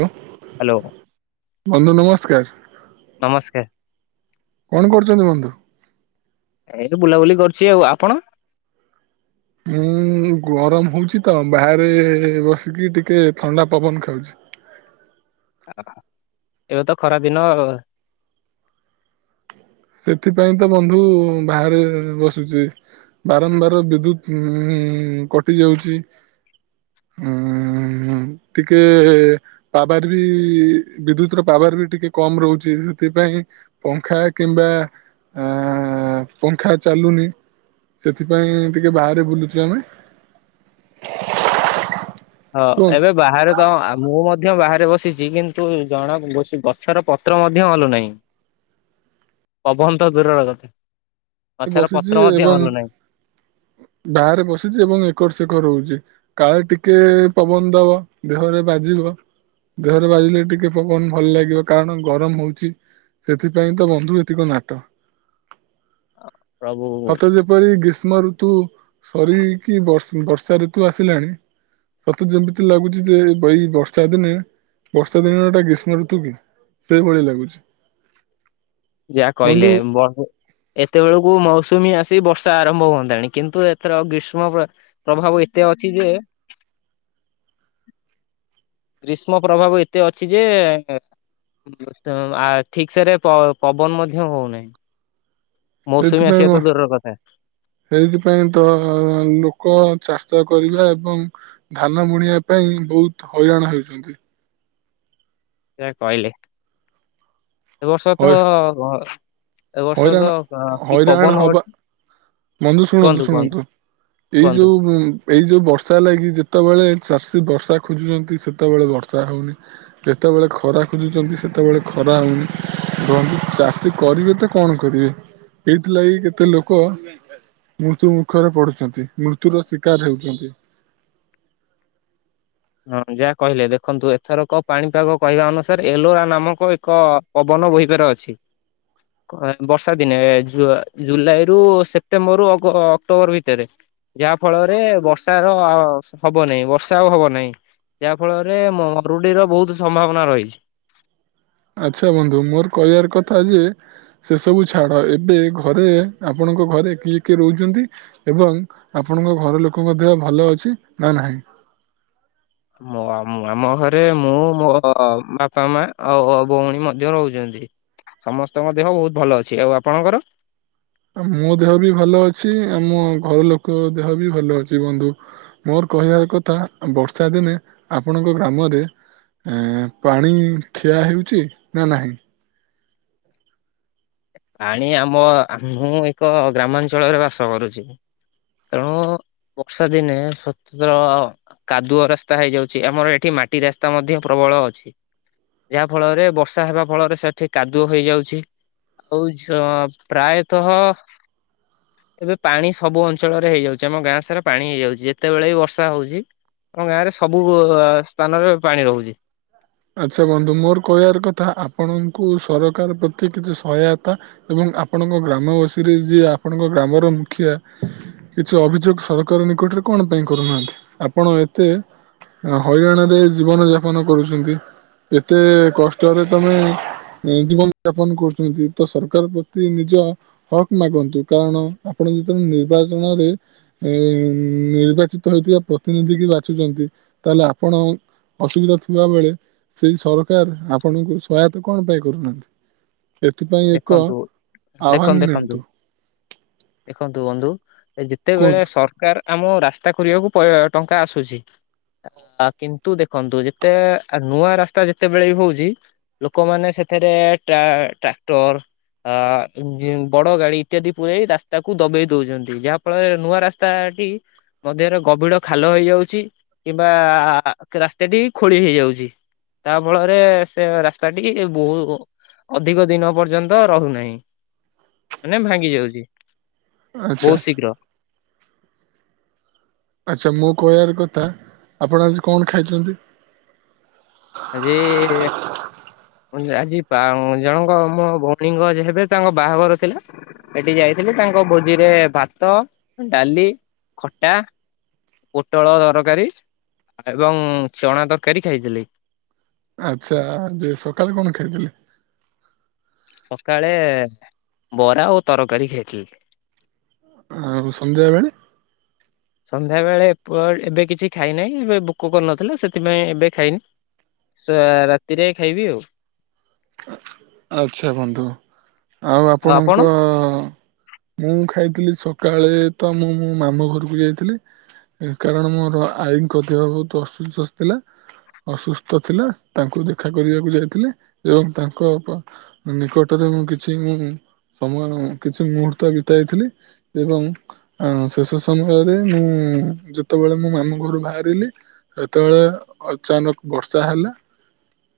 Hello hello ବନ୍ଧୁ ନମସ୍କାର। ନମସ୍କାର। କଣ କରୁଚନ୍ତି ବନ୍ଧୁ? ଏଇ ତ ବୁଲାବୁଲି କରଚି ଆଉ ଆପଣ? ଉଁ ଗରମ ହୋଉଚି ତ ବାହାରେ ବସିକି ଟିକେ ଥଣ୍ଡା ପବନ ଖାଉଚି। ଆ ଏବେ ତ ଖରା ଦିନ ଆ ସେଥିପାଇଁ ତ ବନ୍ଧୁ ବାହାରେ ବସିଚି। ବାରମ୍ବାର ବିଦ୍ୟୁତ ଉଁ କଟି ଯାଉଚି। ଉଁ ଟିକେ ପାୱାର ବି ବିଦ୍ୟୁତ ର ପାୱାର ବି ଟିକେ କମ ରହୁଚି ସେଥିପାଇଁ ପଙ୍ଖା କିମ୍ବା ଆ ପଙ୍ଖା ଚାଲୁନି। ସେଥିପାଇଁ ଟିକେ ବାହାରେ ବୁଲୁଚୁ ଆମେ। ହଁ କୁହନ୍ତୁ ଏବେ ବାହାରେ ତ ଆ ମୁଁ ମଧ୍ୟ ବାହାରେ ବସିଚି କିନ୍ତୁ ଜଣା ବି ସେ ଗଛର ପତ୍ର ମଧ୍ୟ ହଲୁନାହିଁ। ପବନ ତ ଦୂରର କଥା ଗଛର ବସିଛି ପତ୍ର ମଧ୍ୟ ଏବଂ ହଲୁନାହିଁ। ବାହାରେ ବସିଚି ଏବଂ ଏକର ସେକର ହୋଉଚି। କାଳେ ଟିକେ ପବନ ଦବ ଦେହରେ ବାଜିବ। ଦେହରେ ବାଜିଲେ ଟିକେ ପବନ ଭଲ ଲାଗିବ କାରଣ ଗରମ ହୋଉଚି। ସେଥିପାଇଁ ତ ବନ୍ଧୁ ଏତିକ ନାଟ। ପ୍ରଭୁ ସତେ ଯେପରି ଗ୍ରୀଷ୍ମ ଋତୁ ସରିକି ବର୍ଷ୍ ବର୍ଷା ଋତୁ ଆସିଲାଣି ମତେ ଯେମିତି ଲାଗୁଚି ଯେ ଏଇ ବର୍ଷା ଦିନେ ବର୍ଷା ଦିନଟା ଗ୍ରୀଷ୍ମ ଋତୁ କି ସେଇଭଳି ଲାଗୁଚି। ଯାହା କହିଲେ ବହୁ ଏତେବେଳକୁ ମୌସୁମୀ ଆସି ବର୍ଷା ଆରମ୍ଭ ହୁଅନ୍ତାଣି କିନ୍ତୁ ଏଥର ଗ୍ରୀଷ୍ମ ପ୍ର ପ୍ରଭାବ ଏତେ ଅଛି ଯେ ଗ୍ରୀଷ୍ମ ପ୍ରଭାବ ଏତେ ଅଛି ଯେ ଆ ଠିକ ସେରେ ପ-ପବନ ମଧ୍ୟ ହୋଉନାହିଁ। ସେଇଥିପାଇଁ ମୋ କଥା ସେଇଥିପାଇଁ ତ ଲୋକ ଚାଷ କରିବା ଏବଂ ଧାନ ବୁଣିବା ପାଇଁ ବୋହୁତ ହଇରାଣ ହେଉଚନ୍ତି। ଯାହା କହିଲେ ଏ ବର୍ଷ ତହ ହଇ ଘ ଏବ ବର୍ଷ ହଇରାଣ ତ ଆଁ କି ହଇରାଣ ପବନ ହବା ଗୋ ବନ୍ଧୁ ଶୁଣନ୍ତୁ ଶୁଣନ୍ତୁ ଏଇ କୁହନ୍ତୁ। ଯୋଉ ଉଁ ଏଇ ଯୋଉ ବର୍ଷା ଲାଗି ଯେତେବେଳେ ଚାଷୀ ବର୍ଷା ଖୋଜୁଚନ୍ତି ସେତେବେଳେ ବର୍ଷା ହୋଉନି। କେତେବେଳେ ଖରା ଖୋଜୁଚନ୍ତି ସେତେବେଳେ ଖରା ହୋଉନି [unintelligible] ଚାଷୀ କରିବେ ତ କଣ କରିବେ ଏଇଥିଲାଗି କେତେ ଲୋକ ମୃତ୍ୟୁ ମୁଖରେ ପଡୁଚନ୍ତି ମୃତ୍ୟୁର ଶିକାର ହେଉଚନ୍ତି। ହଁ ଯାହା କହିଲେ ଦେଖନ୍ତୁ ଏଥରକ ପାଣିପାଗ କହିବା ଅନୁସାରେ ଏଲୋରା ନାମକ ଏକ ପବନ ବୋହିିବାର ଅଛି। ଓ ଏହା ବର୍ଷା ଦିନେ ଜୁଆ ଜୁଲାଇରୁ ସେପ୍ଟେମ୍ବରରୁ ଅଗ ଅକ୍ଟୋବର ଭିତରେ ଯାହା ଫଳରେ ବର୍ଷାର ହବ ନାହିଁ ବର୍ଷା ଆଉ ହବ ନାହିଁ। ଯାହା ଫଳରେ ମରୁଡିର ବହୁତ ସମ୍ଭାବନା ରହିଛି। ଆଚ୍ଛା ବନ୍ଧୁ ମୋର କହିବାର କଥା ଯେ, ସେ ସବୁ ଛାଡ଼ ଏବେ ଘରେ ଆପଣଙ୍କ ଘରେ କିଏ କିଏ ରହୁଛନ୍ତି? ଏବଂ ଆପଣଙ୍କ ଘର ଲୋକଙ୍କ ଦେହ ଭଲ ଅଛି ନା ନାହିଁ? ମୋ ଆମ ଘରେ ମୁଁ ମୋ ବାପା ମା ଆଉ ଭଉଣୀ ମଧ୍ୟ ରହୁଛନ୍ତି। ସମସ୍ତଙ୍କ ଦେହ ବହୁତ ଭଲ ଅଛି। ଆଉ ଆପଣଙ୍କର? ମୋ ଦେହ ବି ଭଲ ଅଛି। ମୋ ଘର ଲୋକଙ୍କ ଦେହ ବି ଭଲ ଅଛି ବନ୍ଧୁ। ମୋର କହିବା କଥା ବର୍ଷା ଦିନେ ଆପଣଙ୍କ ଗ୍ରାମରେ ଏ ପାଣି ଠିଆ ହେଉଛି ନା ନାହିଁ? ପାଣି ଆମ ମୁଁ ଏକ ଗ୍ରାମାଞ୍ଚଳରେ ବାସ କରୁଛି। ତେଣୁ ବର୍ଷା ଦିନେ ସ୍ୱତନ୍ତ୍ର କାଦୁଅ ରାସ୍ତା ହେଇଯାଉଛି। ଆମର ଏଠି ମାଟି ରାସ୍ତା ମଧ୍ୟ ପ୍ରବଳ ଅଛି। ଯାହା ଫଳରେ ବର୍ଷା ହେବା ଫଳରେ ସେଠି କାଦୁଅ ହେଇଯାଉଛି। ହଉଛ ପ୍ରାୟତଃ ଏବେ ପାଣି ସବୁ ଅଞ୍ଚଳରେ ହେଇଯାଉଛି। ଆମ ଗାଁ ସାରା ପାଣି ହେଇଯାଉଛି। ଯେତେବେଳେ ବି ବର୍ଷା ହଉଛି ଆ ଗାଁରେ ସବୁ ସ୍ଥାନରେ ପାଣି ରହୁଛି। ଆଚ୍ଛା ବନ୍ଧୁ ମୋର କହିବାର କଥା ଆପଣଙ୍କୁ ସରକାର ପ୍ରତି କିଛି ସହାୟତା ଏବଂ ଆପଣଙ୍କ ଗ୍ରାମବାସୀରେ ଯିଏ ଆପଣଙ୍କ ଗ୍ରାମର ମୁଖିଆ କିଛି ଅଭିଯୋଗ ସରକାର ନିକଟରେ କଣ ପାଇଁ କରୁନାହାନ୍ତି। ଆପଣ ଏତେ ହଇରାଣରେ ଜୀବନଯାପନ କରୁଛନ୍ତି। ଏତେ କଷ୍ଟରେ ତମେ ଜୀବନ ଯାପନ କରୁଛନ୍ତି। ତ ସରକାର ପ୍ରତି ନିଜ ହକ୍ ମାଗନ୍ତୁ। କାରଣ ଆପଣ ଯେତେବେଳେ ନିର୍ବାଚନରେ ଏ ନିର୍ବାଚିତ ହେଇଥିବା ପ୍ରତିନିଧି କି ବାଛୁଛନ୍ତି। ତାହେଲେ ଆପଣ ଅସୁବିଧା ଥିବା ବେଳେ ସେଇ ସରକାର ଆପଣଙ୍କୁ ସହାୟତା କଣ ପାଇଁ କରୁନାହାନ୍ତି। ଏଥିପାଇଁ ଏକ ଦେଖନ୍ତୁ ଦେଖନ୍ତୁ ଆହ୍ୱାନ ଦେଖନ୍ତୁ ନିଅନ୍ତୁ। ଦେଖନ୍ତୁ ବନ୍ଧୁ ଯେତେବେଳେ କୁହନ୍ତୁ ସରକାର ଆମ ରାସ୍ତା କରିବାକୁ ଟଙ୍କା ଆସୁଛି। ଆ କିନ୍ତୁ ଦେଖନ୍ତୁ ଯେତେ ନୂଆ ରାସ୍ତା ଯେତେବେଳେ ବି ହଉଛି ଲୋକମାନେ ସେଥିରେ ଟ୍ରା ଟ୍ରାକ୍ଟର ଆ ବଡ ଗାଡି ଇତ୍ୟାଦି ପୁରେଇ ରାସ୍ତାକୁ ଦବେଇ ଦଉଛନ୍ତି ଯାହା ଫଳରେ ନୂଆ ରାସ୍ ସ୍ତାଟି। ମଧ୍ୟରେ ଗଭୀଡ ଖାଲ ହେଇଯାଉଛି କିମ୍ବା ରାସ୍ତାଟି ଖୋଳି ହେଇଯାଉଛି। ତା ଫଳରେ ସେ ରାସ୍ତାଟି ବହୁ ଅଧିକ ଦିନ ପର୍ଯ୍ୟନ୍ତ ରହୁନାହିଁ ମାନେ ଭାଙ୍ଗି ଯାଉଛି ଆଚ୍ଛା ବହୁତ ଶୀଘ୍ର। ଆଚ୍ଛା ମୋ କହିବାର କଥା ଆପଣ ଆଜି କଣ ଖାଇଛନ୍ତି? ଆଜି ଆଜି ବା ଜଣଙ୍କ ମୋ ଭଉଣୀଙ୍କ ହେବେ ତାଙ୍କ ବାହାଘର ଥିଲା। ସେଠିକି ଯାଇଥିଲି ତାଙ୍କ ଭୋଜିରେ ଭାତ ଡାଲି ଖଟା ପୋଟଳ ତରକାରୀ ଏବଂ ଚଣା ତରକାରୀ ଖାଇଥିଲି। ଆଚ୍ଛା ସକାଳେ କଣ ଖାଇଥିଲେ? ସକାଳେ ବରା ଓ ତରକାରୀ ଖାଇଥିଲି। ଆଉ ସନ୍ଧ୍ୟାବେଳେ? ସନ୍ଧ୍ୟା ବେଳେ ଏ ଏବେ କିଛି ଖାଇନାହିଁ ଏବେ ଭୋକ କରିନଥିଲା ସେଥିପାଇଁ ଏବେ ଖାଇନି ସେ ରାତିରେ ଖାଇବି ଆଉ। ଆଚ୍ଛା ବନ୍ଧୁ ଆଉ ଆପଣଙ୍କ ମୁଁ ଖାଇଥିଲି ସକାଳେ ତ ମୁଁ ମୋ ମାମୁଁ ଘରକୁ ଯାଇଥିଲି କାରଣ ମୋର ଆଈଙ୍କ ଦେହ ବହୁତ ଅସୁସ୍ଥ ଥିଲା। ଅସୁସ୍ଥ ଥିଲା ତାଙ୍କୁ ଦେଖା କରିବାକୁ ଯାଇଥିଲେ ଏବଂ ତାଙ୍କ ନିକଟରେ ମୁଁ କିଛି ମୁଁ ସମୟ କିଛି ମୁହୂର୍ତ୍ତ ବିତାଇଥିଲି ଏବଂ ହଁ ଶେଷ ସମୟରେ ମୁଁ ଯେତେବେଳେ ମୁଁ ମାମୁଁ ଘରୁ ବାହାରିଲି ସେତେବେଳେ ଅଚାନକ ବର୍ଷା ହେଲା।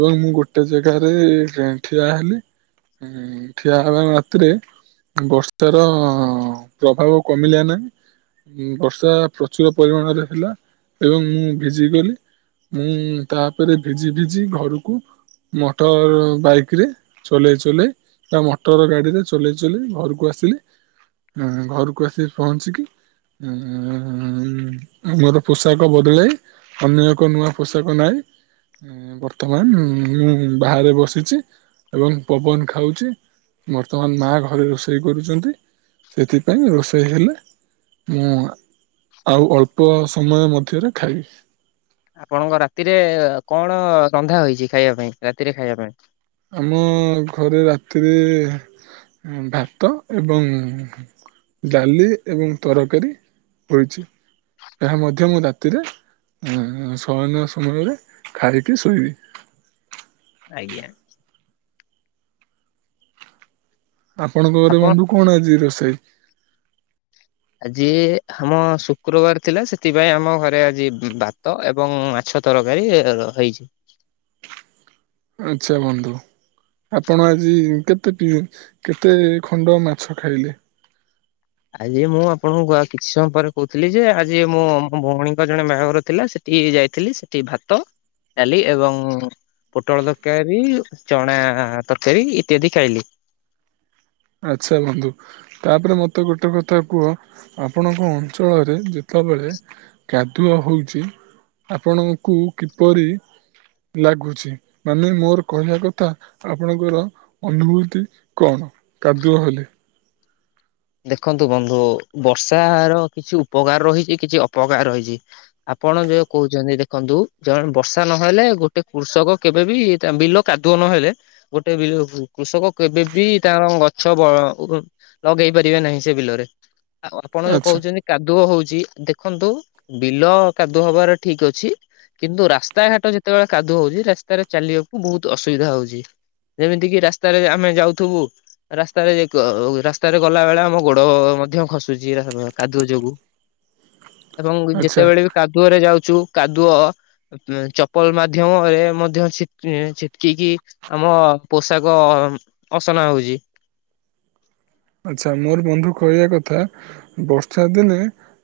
ଏବଂ ମୁଁ ଗୋଟେ ଜାଗାରେ ଟ୍ରେନ୍ ଠିଆ ହେଲି ହୁଁ ଠିଆ ହେବା ମାତ୍ରେ ବର୍ଷା ର ପ୍ରଭାବ କମିଲା ନାହିଁ। ବର୍ଷା ପ୍ରଚୁର ପରିମାଣରେ ହେଲା ଏବଂ ମୁଁ ଭିଜିଗଲି। ମୁଁ ତାପରେ ଭିଜି ଭିଜି ଘରକୁ ମଟର ବାଇକ୍ ରେ ଚଲେଇ ଚଲେଇ ବା ମଟର ଗାଡିରେ ଚଲେଇ ଚଲେଇ ଘରକୁ ଆସିଲି। ହଁ ଘରକୁ ଆସିିକି ପହଞ୍ଚିକି ହୁଁ ହୁଁ ହୁଁ ମୋର ପୋଷାକ ବଦଳେଇ ଅନ୍ୟ ଏକ ନୂଆ ପୋଷାକ ନାଇଁ ବର୍ତ୍ତମାନ ମୁଁ ବାହାରେ ବସିଚି। ଏବଂ ପବନ ଖାଉଚି ବର୍ତ୍ତମାନ ମା ଘରେ ରୋଷେଇ କରୁଚନ୍ତି। ସେଥିପାଇଁ ରୋଷେଇ ହେଲେ ମୁଁ ଆଉ ଅଳ୍ପ ସମୟ ମଧ୍ୟରେ ଖାଇବି। ଆପଣଙ୍କ ରାତିରେ କଣ ରନ୍ଧା ହୋଇଚି ଖାଇବା ପାଇଁ ରାତିରେ ଖାଇବା ପାଇଁ? ଆମ ଘରେ ରାତିରେ ଭାତ ଏବଂ ଡାଲି ଏବଂ ତରକାରୀ ହୋଇଛି। ଏହା ମଧ୍ୟ ମୁଁ ରାତିରେ ଅଁ ଶୟନ ସମୟରେ ଖାଇକି ଶୋଇବି। ଆଜ୍ଞା। ଆପଣଙ୍କ ଘରେ ଆପଣ ବନ୍ଧୁ କଣ ଆଜି ରୋଷେଇ? ଆଜି ଆମ ଶୁକ୍ରବାର ଥିଲା ସେଥିପାଇଁ ଆମ ଘରେ ଆଜି ଭାତ ଏବଂ ଛ ତରକାରୀ ର ହେଇଚି। ଆଚ୍ଛା ବନ୍ଧୁ। ଆପଣ ଆଜି କେତେ ପି କେତେ ଖଣ୍ଡ ମାଛ ଖାଇଲେ? ଆଜି ମୁଁ ଆପଣଙ୍କୁ ଆ କିଛି ସମୟ ପରେ କହୁଥିଲି ଯେ ଆଜି ମୋ ଭଉଣୀଙ୍କ ଜଣେ ବାହାଘର ଥିଲା ସେ ଠିକି ଯାଇଥିଲି ସେଠି ଭାତ ଡାଲି ଏବଂ ପୋଟଳ ତରକାରୀ, ଚଣା ତରକାରୀ ଇତ୍ୟାଦି ଖାଇଲି। ଆଚ୍ଛା ବନ୍ଧୁ। ତାପରେ ମୋତେ ଗୋଟେ କଥା କୁହ ଆପଣଙ୍କ ଅଞ୍ଚଳରେ ଯେତେବେଳେ କାଦୁଅ ହଉଚି ଆପଣଙ୍କୁ କିପରି ଲାଗୁଛି ମାନେ ମୋର କହିବା କଥା ଆପଣଙ୍କର ଅନୁଭୂତି କଣ କାଦୁଅ ହେଲେ? ଦେଖନ୍ତୁ ବନ୍ଧୁ ବର୍ଷା ର କିଛି ଉପକାର ରହିଚି କିଛି ଅପକାର ରହିଚି। ଆପଣ ଯୋଉ କହୁଚନ୍ତି ଦେଖନ୍ତୁ ଜଣେ ବର୍ଷା ନହେଲେ ଗୋଟେ କୃଷକ କେବେ ବିି ତା ବିଲ କାଦୁଅ ନହେଲେ ଗୋଟେ ବିଲକୁ କୃଷକ କେବେ ବିି ତାର ଗଛ ବ ଲଗେଇ ପାରି ପାରିବେ ନାହିଁ ସେ ବିଲରେ ଆଉ ଆପଣ ଯୋଉ ଆଚ୍ଛା କହୁଚନ୍ତି କାଦୁଅ ହଉଚି ଦେଖନ୍ତୁ ବିଲ କାଦୁଅ ହବାର ଠିକ୍ ଅଛି କିନ୍ତୁ ରାସ୍ତାଘାଟ ଯେତେବେଳେ କାଦୁଅ ହୋଉଚି ରାସ୍ତାରେ ଚାଲିବାକୁ ବୋହୁତ ଅସୁବିଧା ହୋଉଚି। ଯେମିତି କିି ରାସ୍ତାରେ ଆମେ ଯାଉଥୁବୁ ରାସ୍ତାରେ କ ଅ ଉ ରାସ୍ତାରେ ଗଲା ବେଳେ ଆମ ଗୋଡ ମଧ୍ୟ ଖସୁଚି ଏରା ସବୁ କାଦୁଅ ଯୋଗୁଁ। ଏବଂ ଆଚ୍ଛା ଯେତେବେଳେ ବି କାଦୁଅରେ ଯାଉଛୁ କାଦୁଅ ଚପଲ ମାଧ୍ୟମରେ ମଧ୍ୟ ଛିଟ୍ ଛିଟିକି କି ଆମ ପୋଷାକ ଅସନା ହୋଉଚି। ଆଚ୍ଛା ମୋର ବନ୍ଧୁ କହିବା କଥା ବର୍ଷା ଦିନେ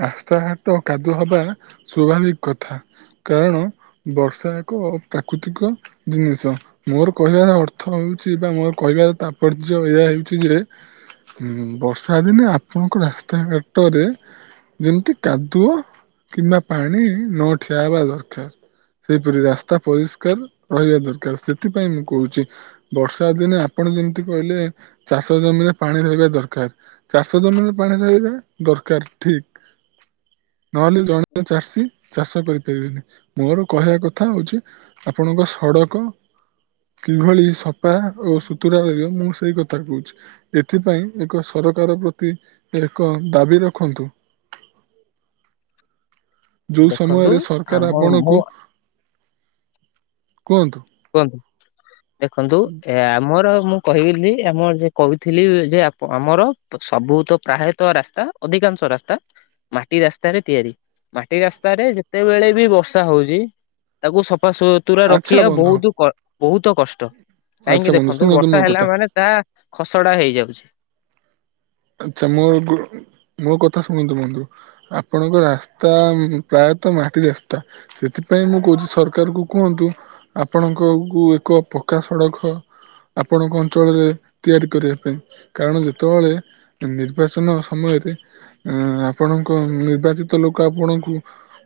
ରାସ୍ତାଘାଟ କାଦୁଅ ହବା ସ୍ୱାଭାବିକ କଥା। କାରଣ ବର୍ଷା ଏକ ପ୍ରାକୃତିକ ଜିନିଷ। ମୋର କହିବାର ଅର୍ଥ ହୋଉଚି ବା ମୋର କହିବାର ତାତ୍ପର୍ଯ୍ୟ ଏହା ହେଉଚି ଯେ ହୁଁ ବର୍ଷା ଦିନେ ଆପଣଙ୍କ ରାସ୍ତାଘାଟରେ ଯେମିତି କାଦୁଅ କିମ୍ବା ପାଣି ନଠିଆ ହେବା ଦରକାର। ସେହିପରି ରାସ୍ତା ପରିଷ୍କାର ରହିବା ଦରକାର ସେଥିପାଇଁ ମୁଁ କୋଉଚି। ବର୍ଷା ଦିନେ ଆପଣ ଯେମିତି କହିଲେ ଚାଷ ଜମିରେ ପାଣି ରହିବା ଦରକାର ଚାଷ ଜମିରେ ପାଣି ରହିବା ଦରକାର ଠିକ୍। ନହେଲେ ଜଣେ ଚାଷୀ ଚାଷ କରିପାରିବେନି ମୋର କହିବା କଥା ହୋଉଚି ଆପଣଙ୍କ ସଡ଼କ। କିଭଳି ସଫା ଓ ସୁତୁରା ରହିବ ମୁଁ ସେଇ କଥା କୋଉଚି। ଏଥିପାଇଁ ଏକ ସରକାର ପ୍ରତି ଏକ ଦାବି ରଖନ୍ତୁ। ଯୋଉ ଦେଖନ୍ତୁ ସମୟରେ ସରକାର ଆମ ଆପଣଙ୍କୁ ମୁଁ କୁହନ୍ତୁ? କୁହନ୍ତୁ ଦେଖନ୍ତୁ ଏ ଆମର ମୁଁ କହିବିନି ଆମର ଯେ କୋହୁଥିଲି ଯେ ଆପ ଆମର ସବୁ ତ ପ୍ରାୟତଃ ରାସ୍ତା ଅଧିକାଂଶ ରାସ୍ତା ମାଟି ରାସ୍ତାରେ ତିଆରି ମାଟି ରାସ୍ତାରେ ଯେତେବେଳେ ବି ବର୍ଷା ହୋଉଚି। ତାକୁ ସଫା ସୁତୁରା ଆଚ୍ଛା ରଖିବା ବନ୍ଧୁ ବିହୁତ କ ବୋହୁତ କଷ୍ଟ। ଆଚ୍ଛା କାହିଁକି ବନ୍ଧୁ ଦେଖନ୍ତୁ ଶୁଣନ୍ତୁ ମୋ ବର୍ଷା କଥା ହେଲା ମାନେ ତା ଖସଡା ହେଇଯାଉଚି। ଆଛା ମୋର ଗୋ ମୋ କଥା ଶୁଣନ୍ତୁ ବନ୍ଧୁ ଆପଣଙ୍କ ରାସ୍ତା ପ୍ରାୟତଃ ମାଟି ରାସ୍ତା ସ୍ତା ସେଥିପାଇଁ ମୁଁ କୋହୁଚି ସରକାରକୁ କୁହନ୍ତୁ ଆପଣଙ୍କ କୁ ଏକ ପକ୍କା ସଡକ ଆପଣଙ୍କ ଅଞ୍ଚଳରେ ତିଆରି କରିବା ପାଇଁ କାରଣ ଯେତେବେଳେ ନିର୍ବାଚନ ସମୟରେ ଆ ଆପଣଙ୍କ ନିର୍ବାଚିତ ଲୋକ ଆପଣଙ୍କୁ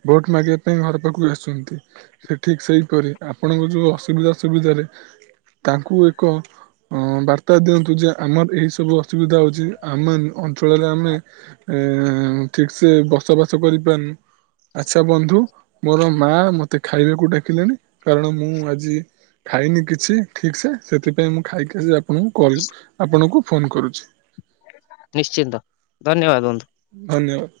ଭୋଟ ମାଗିବା ପାଇଁ ଘର ପାଖକୁ ଆସୁଚନ୍ତି। ସେ ଠିକ୍ ସେଇପରି ଆପଣଙ୍କ ଯୋଉ ଅସୁବିଧା ସୁବିଧାରେ ତାଙ୍କୁ ଏକ ବାର୍ତ୍ତା ଦିଅନ୍ତୁ ଯେ ଆମର ଏହିସବୁ ଅସୁବିଧା ହେଉଚି। ଆମେ ଅଞ୍ଚଳରେ ଆମେ ଏ ଠିକ୍ ସେ ବସବାସ କରିପାରୁନୁ। ଆଚ୍ଛା ବନ୍ଧୁ ମୋର ମା ମତେ ଖାଇବାକୁ ଡାକିଲେଣି କାରଣ ମୁଁ ଆଜି ଖାଇନି କିଛି ଠିକସେ ସେଥିପାଇଁ ମୁଁ ଖାଇକି ଆସି ଆପଣଙ୍କୁ କଲ ଆପଣଙ୍କୁ ଫୋନ କରୁଛି। ନିଶ୍ଚିନ୍ତ ଧନ୍ୟବାଦ ବନ୍ଧୁ। ଧନ୍ୟବାଦ।